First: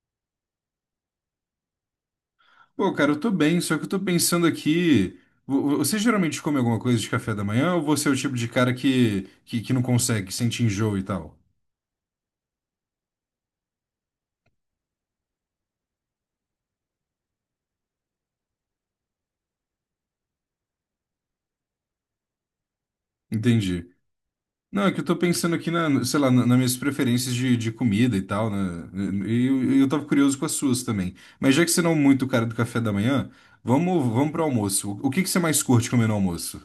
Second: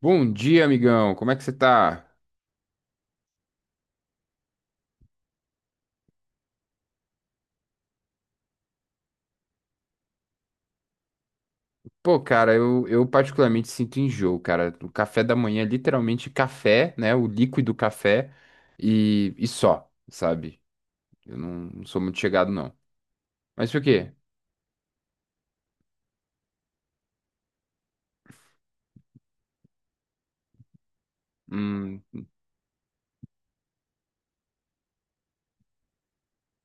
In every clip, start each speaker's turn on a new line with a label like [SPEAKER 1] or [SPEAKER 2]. [SPEAKER 1] Bom dia, amigão. Como é que você tá?
[SPEAKER 2] Pô, cara, eu tô bem, só que eu tô pensando aqui. Você geralmente come alguma coisa de café da manhã ou você é o tipo de cara que não consegue, que sente enjoo e tal?
[SPEAKER 1] Pô, cara, eu particularmente sinto enjoo, cara. O café da manhã é literalmente café, né? O líquido café e só, sabe? Eu não sou muito chegado, não. Mas o
[SPEAKER 2] Entendi.
[SPEAKER 1] quê?
[SPEAKER 2] Não, é que eu tô pensando aqui na, sei lá, nas minhas preferências de comida e tal, né? E eu tava curioso com as suas também. Mas já que você não é
[SPEAKER 1] Hum.
[SPEAKER 2] muito o cara do café da manhã, vamos pro almoço. O que que você mais curte comer no almoço?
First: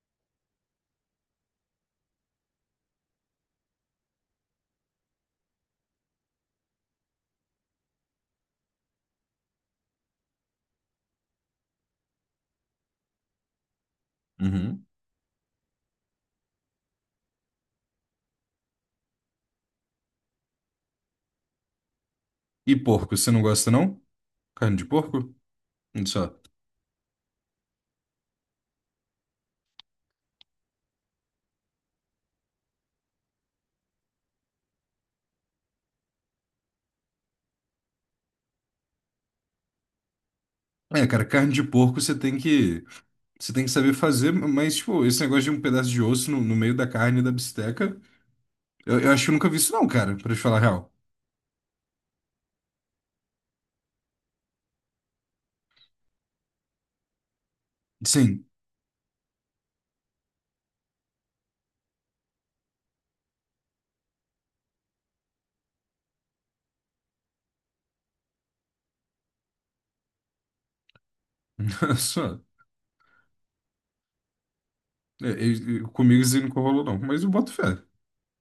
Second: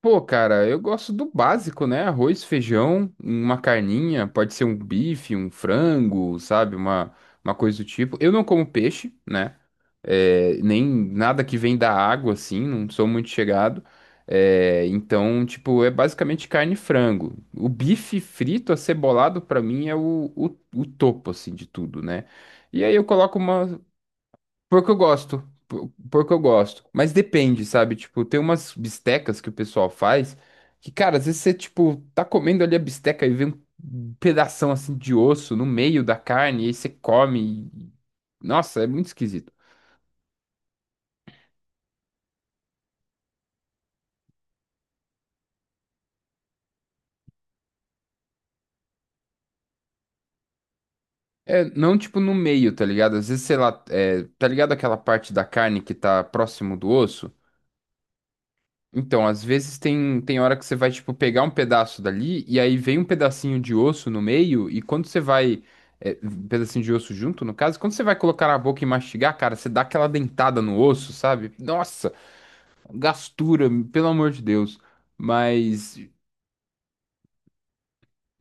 [SPEAKER 1] Pô, cara, eu gosto do básico, né? Arroz, feijão, uma carninha, pode ser um bife, um frango, sabe? Uma coisa do tipo. Eu não como peixe, né? É, nem nada que vem da água, assim, não sou muito chegado.
[SPEAKER 2] Uhum.
[SPEAKER 1] É, então, tipo, é basicamente carne e frango. O bife frito, acebolado, pra mim é o topo, assim, de tudo, né?
[SPEAKER 2] E
[SPEAKER 1] E aí eu
[SPEAKER 2] porco, você
[SPEAKER 1] coloco
[SPEAKER 2] não gosta,
[SPEAKER 1] uma,
[SPEAKER 2] não? Carne de
[SPEAKER 1] Porco eu
[SPEAKER 2] porco?
[SPEAKER 1] gosto. por-
[SPEAKER 2] Olha
[SPEAKER 1] Porco eu
[SPEAKER 2] só.
[SPEAKER 1] gosto. Mas depende, sabe? Tipo, tem umas bistecas que o pessoal faz que, cara, às vezes você, tipo, tá comendo ali a bisteca e vê um pedação assim de osso no meio da carne e aí você come. Nossa, é muito esquisito.
[SPEAKER 2] É, cara, carne de porco você tem que. Você tem que saber fazer, mas, tipo, esse negócio de um pedaço de osso no meio da carne da bisteca, eu acho que eu nunca vi isso não, cara, pra te falar a real.
[SPEAKER 1] É, não tipo no meio, tá ligado? Às vezes, sei lá, é, tá ligado aquela parte da carne que tá próximo do osso?
[SPEAKER 2] Sim,
[SPEAKER 1] Então, às vezes tem, tem hora que você vai, tipo, pegar um pedaço dali e aí vem um pedacinho de osso no meio e quando você vai... É, um pedacinho de osso junto, no caso, quando você vai colocar na boca e mastigar, cara, você dá aquela dentada no osso, sabe? Nossa,
[SPEAKER 2] só.
[SPEAKER 1] gastura, pelo amor de Deus.
[SPEAKER 2] é, é,
[SPEAKER 1] Mas
[SPEAKER 2] comigo isso aí nunca rolou não, mas eu boto fé.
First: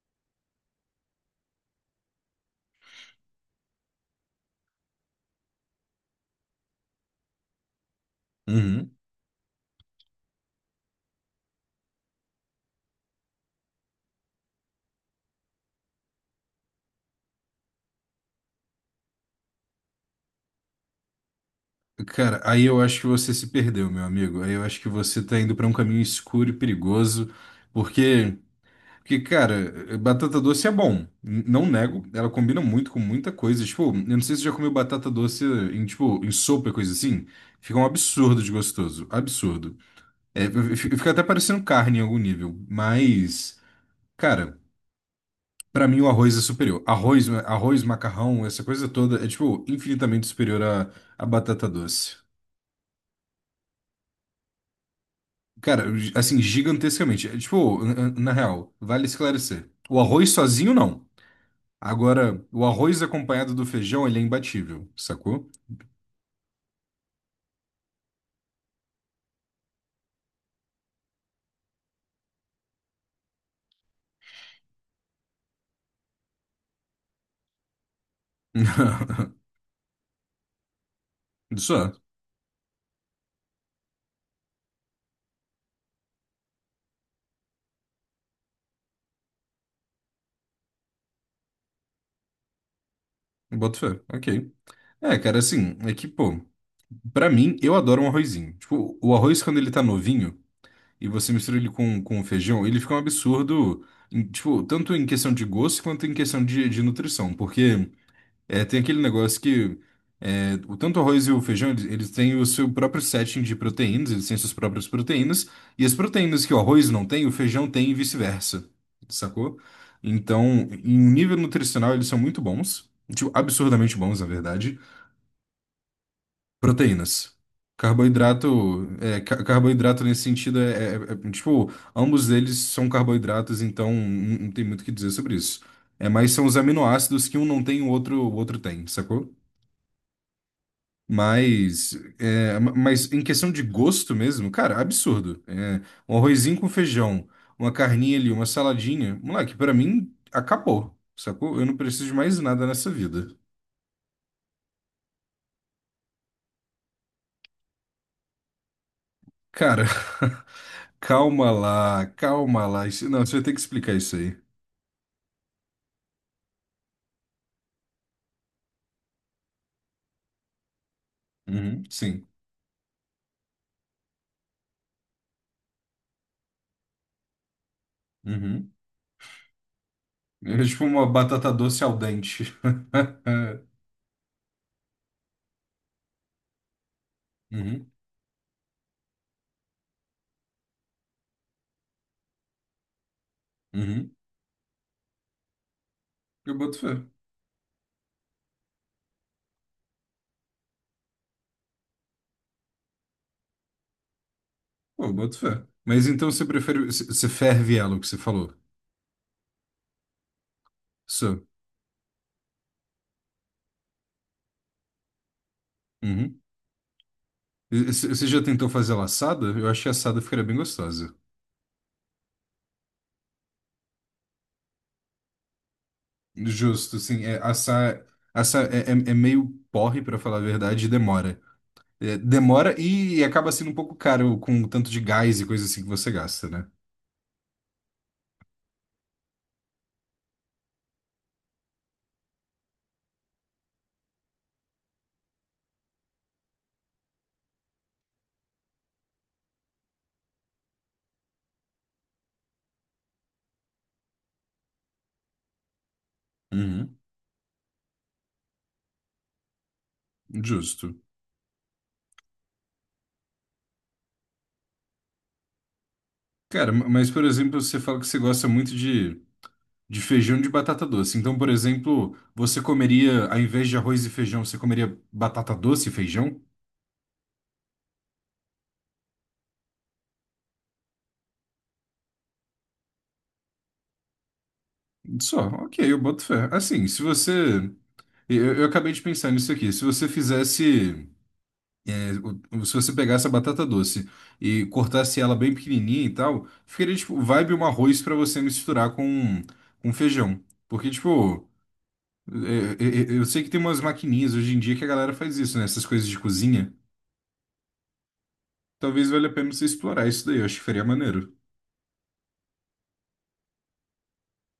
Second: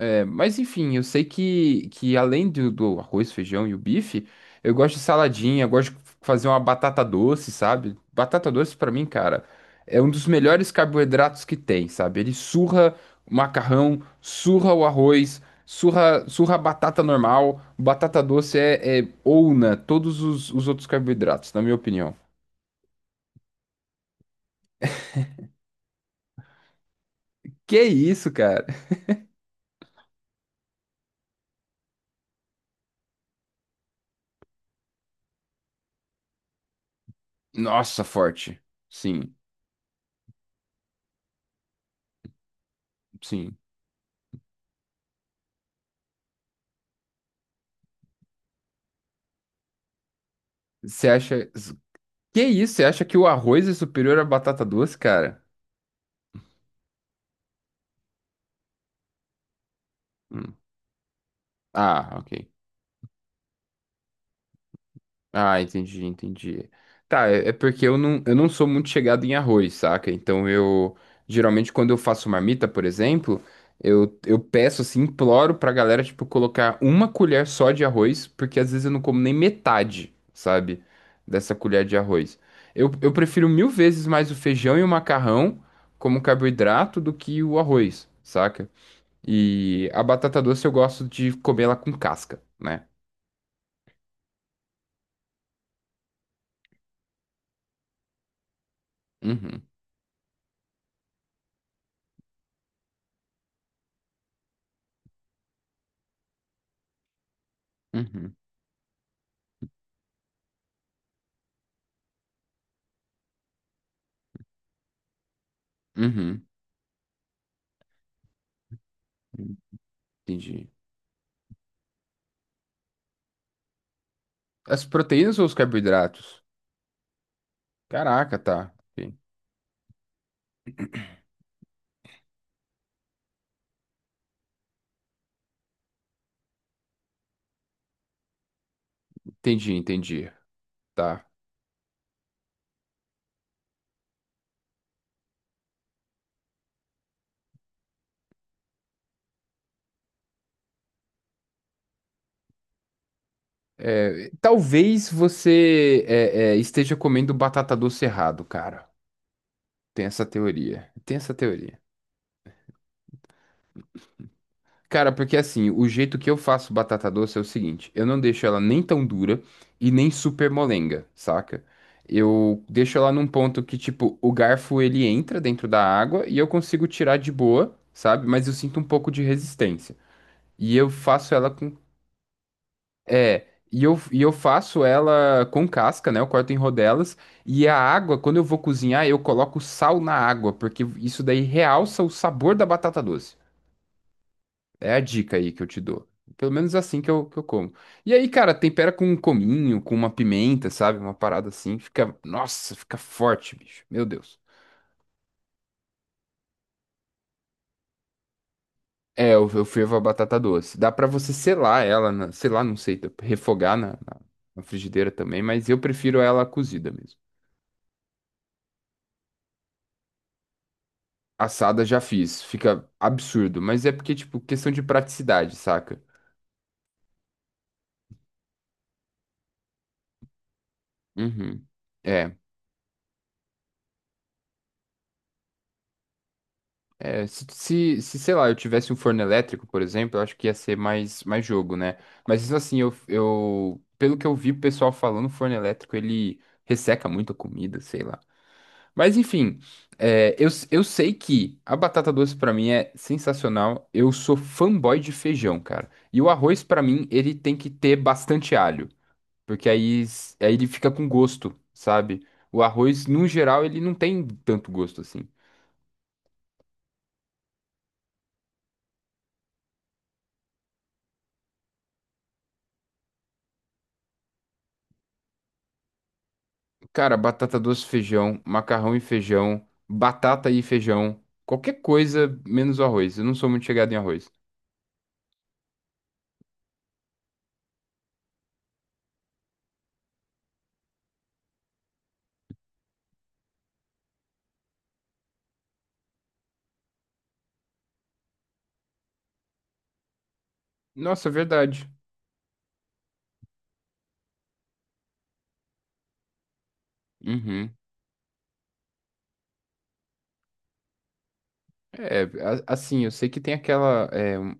[SPEAKER 1] é, mas enfim, eu sei que além do, do arroz, feijão e o bife, eu gosto de saladinha, eu gosto de fazer uma batata doce, sabe? Batata doce
[SPEAKER 2] Uhum.
[SPEAKER 1] pra mim, cara, é um dos melhores carboidratos que tem, sabe? Ele surra o macarrão, surra o arroz, surra, surra a batata normal. Batata doce é, é ouna todos os outros carboidratos, na minha opinião.
[SPEAKER 2] Cara, aí eu acho que você se perdeu, meu amigo. Aí eu acho que você tá indo pra um caminho escuro e perigoso,
[SPEAKER 1] Que isso,
[SPEAKER 2] porque,
[SPEAKER 1] cara?
[SPEAKER 2] porque, cara, batata doce é bom. Não nego, ela combina muito com muita coisa. Tipo, eu não sei se você já comeu batata doce em, tipo, em sopa e coisa assim. Fica um
[SPEAKER 1] Nossa,
[SPEAKER 2] absurdo de
[SPEAKER 1] forte.
[SPEAKER 2] gostoso,
[SPEAKER 1] Sim,
[SPEAKER 2] absurdo. É, eu fico fica até parecendo carne em algum nível,
[SPEAKER 1] sim.
[SPEAKER 2] mas, cara, pra mim o arroz é superior. Arroz, macarrão, essa coisa toda é, tipo, infinitamente superior à,
[SPEAKER 1] Você
[SPEAKER 2] à
[SPEAKER 1] acha.
[SPEAKER 2] batata doce.
[SPEAKER 1] Que isso? Você acha que o arroz é superior à batata doce, cara?
[SPEAKER 2] Cara, assim, gigantescamente. É, tipo, na, na real, vale esclarecer. O arroz
[SPEAKER 1] Hum.
[SPEAKER 2] sozinho, não.
[SPEAKER 1] Ah,
[SPEAKER 2] Agora,
[SPEAKER 1] ok.
[SPEAKER 2] o arroz acompanhado do feijão, ele é imbatível, sacou?
[SPEAKER 1] Ah, entendi, entendi. Tá, é, é porque eu não sou muito chegado em arroz, saca? Então eu, geralmente quando eu faço marmita, por exemplo, eu peço assim, imploro pra galera, tipo, colocar uma colher só de arroz, porque às vezes eu não como nem metade, sabe? Dessa colher
[SPEAKER 2] Só,
[SPEAKER 1] de arroz. Eu prefiro mil vezes mais o feijão e o macarrão como carboidrato do que o arroz, saca? E a batata doce eu gosto de comer ela com casca, né?
[SPEAKER 2] boto fé, ok. É, cara, assim, é que, pô, pra mim, eu adoro um arrozinho. Tipo, o arroz quando
[SPEAKER 1] Uhum,
[SPEAKER 2] ele tá novinho. E você mistura ele com feijão, ele fica um absurdo, tipo, tanto em questão de gosto quanto em questão de nutrição, porque
[SPEAKER 1] uhum,
[SPEAKER 2] é, tem aquele negócio que é, o tanto o arroz e o feijão, eles têm o seu próprio setting de proteínas, eles têm suas próprias proteínas, e as proteínas
[SPEAKER 1] uhum.
[SPEAKER 2] que o arroz não tem, o feijão tem e vice-versa, sacou? Então,
[SPEAKER 1] Entendi.
[SPEAKER 2] em um nível nutricional, eles são muito bons, tipo, absurdamente bons, na verdade.
[SPEAKER 1] As proteínas ou os carboidratos?
[SPEAKER 2] Proteínas.
[SPEAKER 1] Caraca, tá.
[SPEAKER 2] Carboidrato, é, carboidrato nesse sentido é, tipo, ambos eles são carboidratos, então não, não tem muito o que dizer sobre isso. É, mas são os aminoácidos que um não tem, o outro tem, sacou?
[SPEAKER 1] Entendi, entendi. Tá.
[SPEAKER 2] Mas, é, mas em questão de gosto mesmo, cara, absurdo. É, um arrozinho com feijão, uma carninha ali, uma saladinha, moleque, pra mim acabou, sacou? Eu não preciso de mais nada nessa vida.
[SPEAKER 1] Talvez você é, é, esteja comendo batata doce errado, cara.
[SPEAKER 2] Cara,
[SPEAKER 1] Tem essa teoria. Tem essa
[SPEAKER 2] calma
[SPEAKER 1] teoria.
[SPEAKER 2] lá, calma lá. Não, você vai ter que explicar isso aí.
[SPEAKER 1] Cara, porque assim, o jeito que eu faço batata doce é o seguinte: eu não deixo ela nem tão dura e nem super molenga, saca?
[SPEAKER 2] Uhum, sim.
[SPEAKER 1] Eu deixo ela num ponto que, tipo, o garfo ele entra dentro da água e eu consigo tirar de boa, sabe? Mas eu
[SPEAKER 2] Uhum.
[SPEAKER 1] sinto um pouco de resistência.
[SPEAKER 2] É
[SPEAKER 1] E
[SPEAKER 2] tipo
[SPEAKER 1] eu
[SPEAKER 2] uma
[SPEAKER 1] faço ela
[SPEAKER 2] batata
[SPEAKER 1] com.
[SPEAKER 2] doce al dente.
[SPEAKER 1] É. E eu faço ela com casca, né? Eu corto em rodelas. E a
[SPEAKER 2] Uhum,
[SPEAKER 1] água, quando eu vou cozinhar, eu coloco sal na água, porque isso daí realça o sabor da batata doce.
[SPEAKER 2] uhum.
[SPEAKER 1] É a dica aí que eu te dou. Pelo
[SPEAKER 2] Eu
[SPEAKER 1] menos é
[SPEAKER 2] boto
[SPEAKER 1] assim
[SPEAKER 2] fé.
[SPEAKER 1] que eu como. E aí, cara, tempera com um cominho, com uma pimenta, sabe? Uma parada assim. Fica. Nossa, fica forte, bicho. Meu Deus.
[SPEAKER 2] Pô, eu boto fé. Mas então você prefere. Você ferve ela, o que você falou?
[SPEAKER 1] É, eu fervo a batata doce. Dá pra você
[SPEAKER 2] Isso.
[SPEAKER 1] selar ela, na, sei lá, não sei, refogar na na frigideira também, mas eu prefiro
[SPEAKER 2] Uhum.
[SPEAKER 1] ela cozida mesmo.
[SPEAKER 2] Você já tentou fazer ela assada? Eu achei assada ficaria bem gostosa.
[SPEAKER 1] Assada já fiz. Fica absurdo. Mas é porque, tipo, questão de praticidade, saca?
[SPEAKER 2] Justo, sim. É, assar, assar é, é meio porre, pra falar a verdade, e demora.
[SPEAKER 1] Uhum.
[SPEAKER 2] É,
[SPEAKER 1] É.
[SPEAKER 2] demora e acaba sendo um pouco caro com o tanto de gás e coisa assim que você gasta, né?
[SPEAKER 1] É, se, sei lá, eu tivesse um forno elétrico, por exemplo, eu acho que ia ser mais, mais jogo, né? Mas isso assim, eu, pelo que eu vi o pessoal falando, o forno elétrico ele resseca muito a comida, sei lá. Mas enfim, é, eu sei que a batata doce pra mim é sensacional. Eu sou fanboy de feijão, cara. E o arroz pra
[SPEAKER 2] Uhum,
[SPEAKER 1] mim, ele tem que ter bastante alho, porque aí, aí ele fica
[SPEAKER 2] justo.
[SPEAKER 1] com gosto, sabe? O arroz, no geral, ele não tem tanto gosto assim.
[SPEAKER 2] Cara, mas por exemplo, você fala que você gosta muito de feijão de batata doce. Então, por exemplo, você comeria, ao invés de arroz e feijão, você comeria batata doce e feijão?
[SPEAKER 1] Cara, batata doce, feijão, macarrão e feijão, batata e feijão, qualquer coisa menos o arroz. Eu não sou muito chegado em arroz.
[SPEAKER 2] Só, ok, eu boto fé. Assim, se você. Eu acabei de pensar nisso aqui. Se você fizesse. É, se você pegar essa batata doce e cortasse ela bem pequenininha e tal, ficaria tipo vibe um arroz pra você misturar com feijão. Porque,
[SPEAKER 1] Nossa,
[SPEAKER 2] tipo,
[SPEAKER 1] verdade.
[SPEAKER 2] é, eu sei que tem umas maquininhas hoje em dia que a galera faz isso, né? Essas coisas de cozinha.
[SPEAKER 1] Uhum.
[SPEAKER 2] Talvez valha a pena você explorar isso daí, eu acho que faria maneiro.
[SPEAKER 1] É, assim, eu sei que tem aquela, é, um-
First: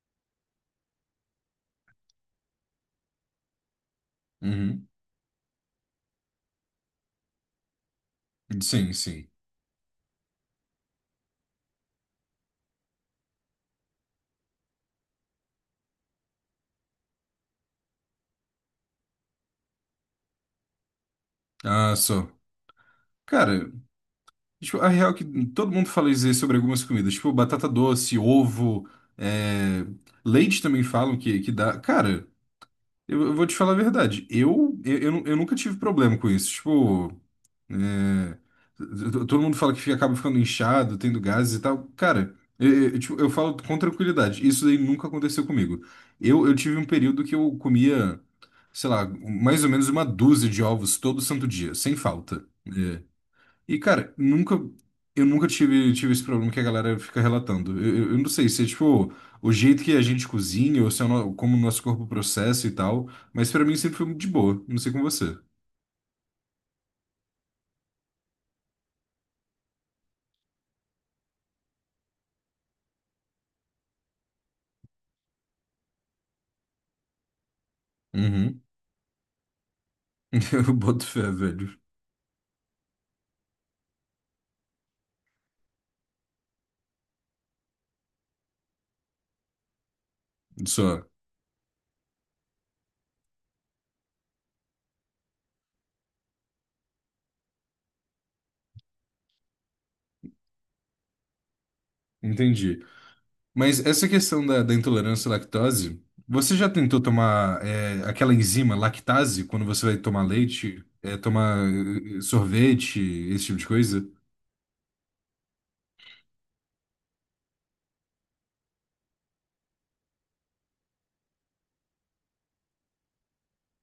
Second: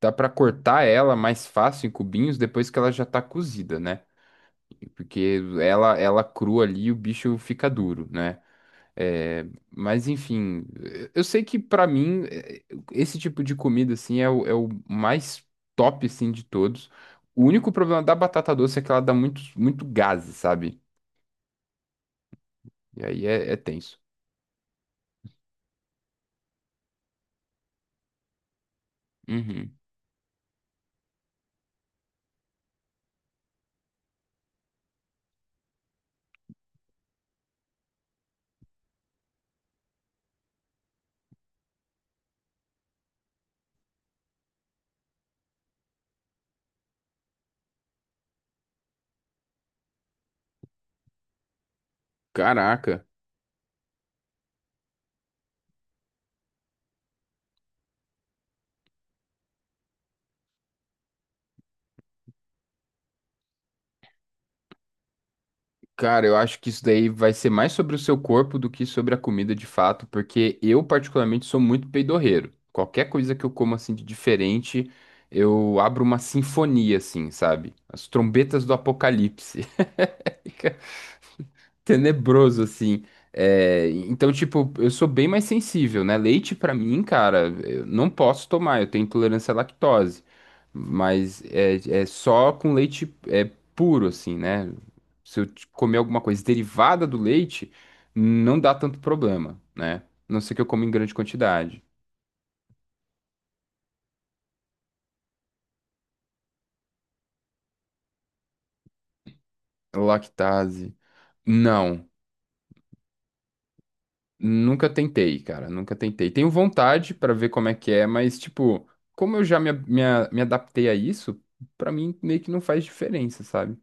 [SPEAKER 1] dá pra cortar ela mais fácil em cubinhos depois que ela já tá cozida, né?
[SPEAKER 2] Uhum.
[SPEAKER 1] Porque ela crua ali, o bicho fica duro, né?
[SPEAKER 2] Sim, sim.
[SPEAKER 1] É, mas enfim, eh, eu sei que pra mim eh, esse tipo de comida assim é o mais top assim de todos. O único problema da batata doce é que ela dá muito, muito gás, sabe?
[SPEAKER 2] Ah, só.
[SPEAKER 1] E aí é, é
[SPEAKER 2] Cara,
[SPEAKER 1] tenso.
[SPEAKER 2] tipo, a real é que todo mundo fala isso aí sobre algumas comidas, tipo batata doce, ovo,
[SPEAKER 1] Uhum.
[SPEAKER 2] é, leite também falam que dá. Cara. Eu vou te falar a verdade. Eu nunca tive problema com isso. Tipo, é, t- todo mundo fala que acaba ficando inchado, tendo gases e tal. Cara, eu, tipo, eu falo com tranquilidade. Isso daí nunca aconteceu comigo. Eu tive um período que eu comia, sei lá, mais ou menos uma dúzia de ovos todo santo dia, sem falta. É,
[SPEAKER 1] Caraca,
[SPEAKER 2] e, cara, nunca. Eu nunca tive, tive esse problema que a galera fica relatando. Eu não sei se é tipo o jeito que a gente cozinha ou se é o como o nosso corpo processa e tal, mas pra mim sempre foi muito de boa. Não sei com você.
[SPEAKER 1] cara, eu acho que isso daí vai ser mais sobre o seu corpo do que sobre a comida de fato, porque eu particularmente sou muito peidorreiro. Qualquer coisa que eu como assim de diferente, eu abro uma sinfonia assim, sabe? As
[SPEAKER 2] Uhum.
[SPEAKER 1] trombetas do apocalipse.
[SPEAKER 2] Eu boto fé, velho.
[SPEAKER 1] Tenebroso, assim. É, então, tipo, eu sou bem mais sensível, né? Leite, pra mim, cara, eu não posso tomar, eu tenho intolerância à lactose.
[SPEAKER 2] Só.
[SPEAKER 1] Mas é, é só com leite é, puro, assim, né? Se eu comer alguma coisa derivada do leite, não dá tanto problema, né? A não ser que eu coma em grande quantidade.
[SPEAKER 2] Entendi. Mas essa questão da, da intolerância à lactose, você já tentou tomar é, aquela enzima lactase quando você vai tomar leite,
[SPEAKER 1] Lactase.
[SPEAKER 2] é, tomar
[SPEAKER 1] Não.
[SPEAKER 2] sorvete, esse tipo de coisa?
[SPEAKER 1] Nunca tentei, cara, nunca tentei. Tenho vontade pra ver como é que é, mas, tipo, como eu já me adaptei a isso, pra mim meio que não faz diferença, sabe?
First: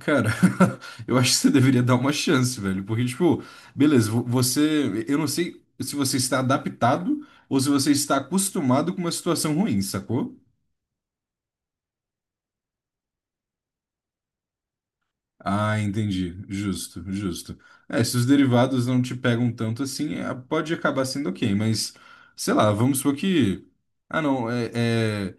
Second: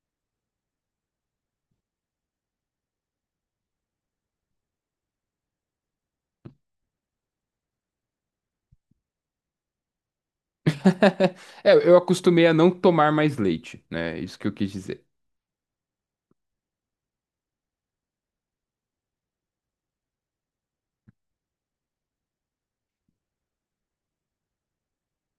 [SPEAKER 2] Cara, eu acho que você deveria dar uma chance, velho. Porque, tipo, beleza, você. Eu não sei se você está adaptado ou se você está acostumado com uma situação ruim, sacou?
[SPEAKER 1] É, eu acostumei a não tomar mais leite, né? Isso que eu quis dizer.
[SPEAKER 2] Ah, entendi. Justo, justo. É, se os derivados não te pegam tanto assim, é, pode acabar sendo ok, mas sei lá, vamos supor que. Ah, não, é. É,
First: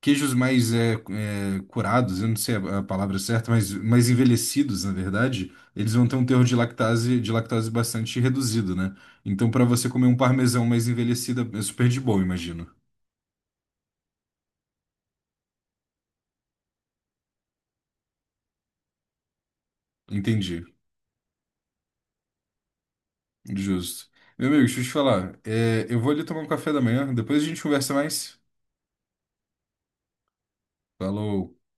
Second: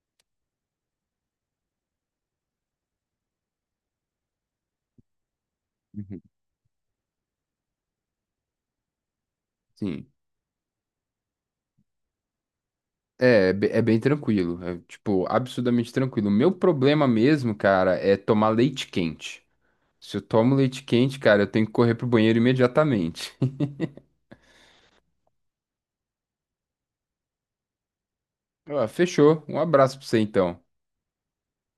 [SPEAKER 2] queijos mais é, é, curados, eu não sei a palavra certa, mas mais envelhecidos, na verdade, eles vão ter
[SPEAKER 1] Uhum.
[SPEAKER 2] um teor de lactase bastante reduzido, né? Então, para você comer
[SPEAKER 1] Sim.
[SPEAKER 2] um parmesão mais envelhecido, é super de boa, imagino.
[SPEAKER 1] É, é bem tranquilo, é, tipo, absurdamente tranquilo. O meu problema mesmo, cara, é tomar leite quente. Se eu tomo
[SPEAKER 2] Entendi.
[SPEAKER 1] leite quente, cara, eu tenho que correr pro banheiro imediatamente.
[SPEAKER 2] Justo. Meu amigo, deixa eu te falar. É, eu vou ali tomar um café da manhã, depois a gente conversa mais.
[SPEAKER 1] Ah, fechou. Um abraço pra você então.
[SPEAKER 2] Falou.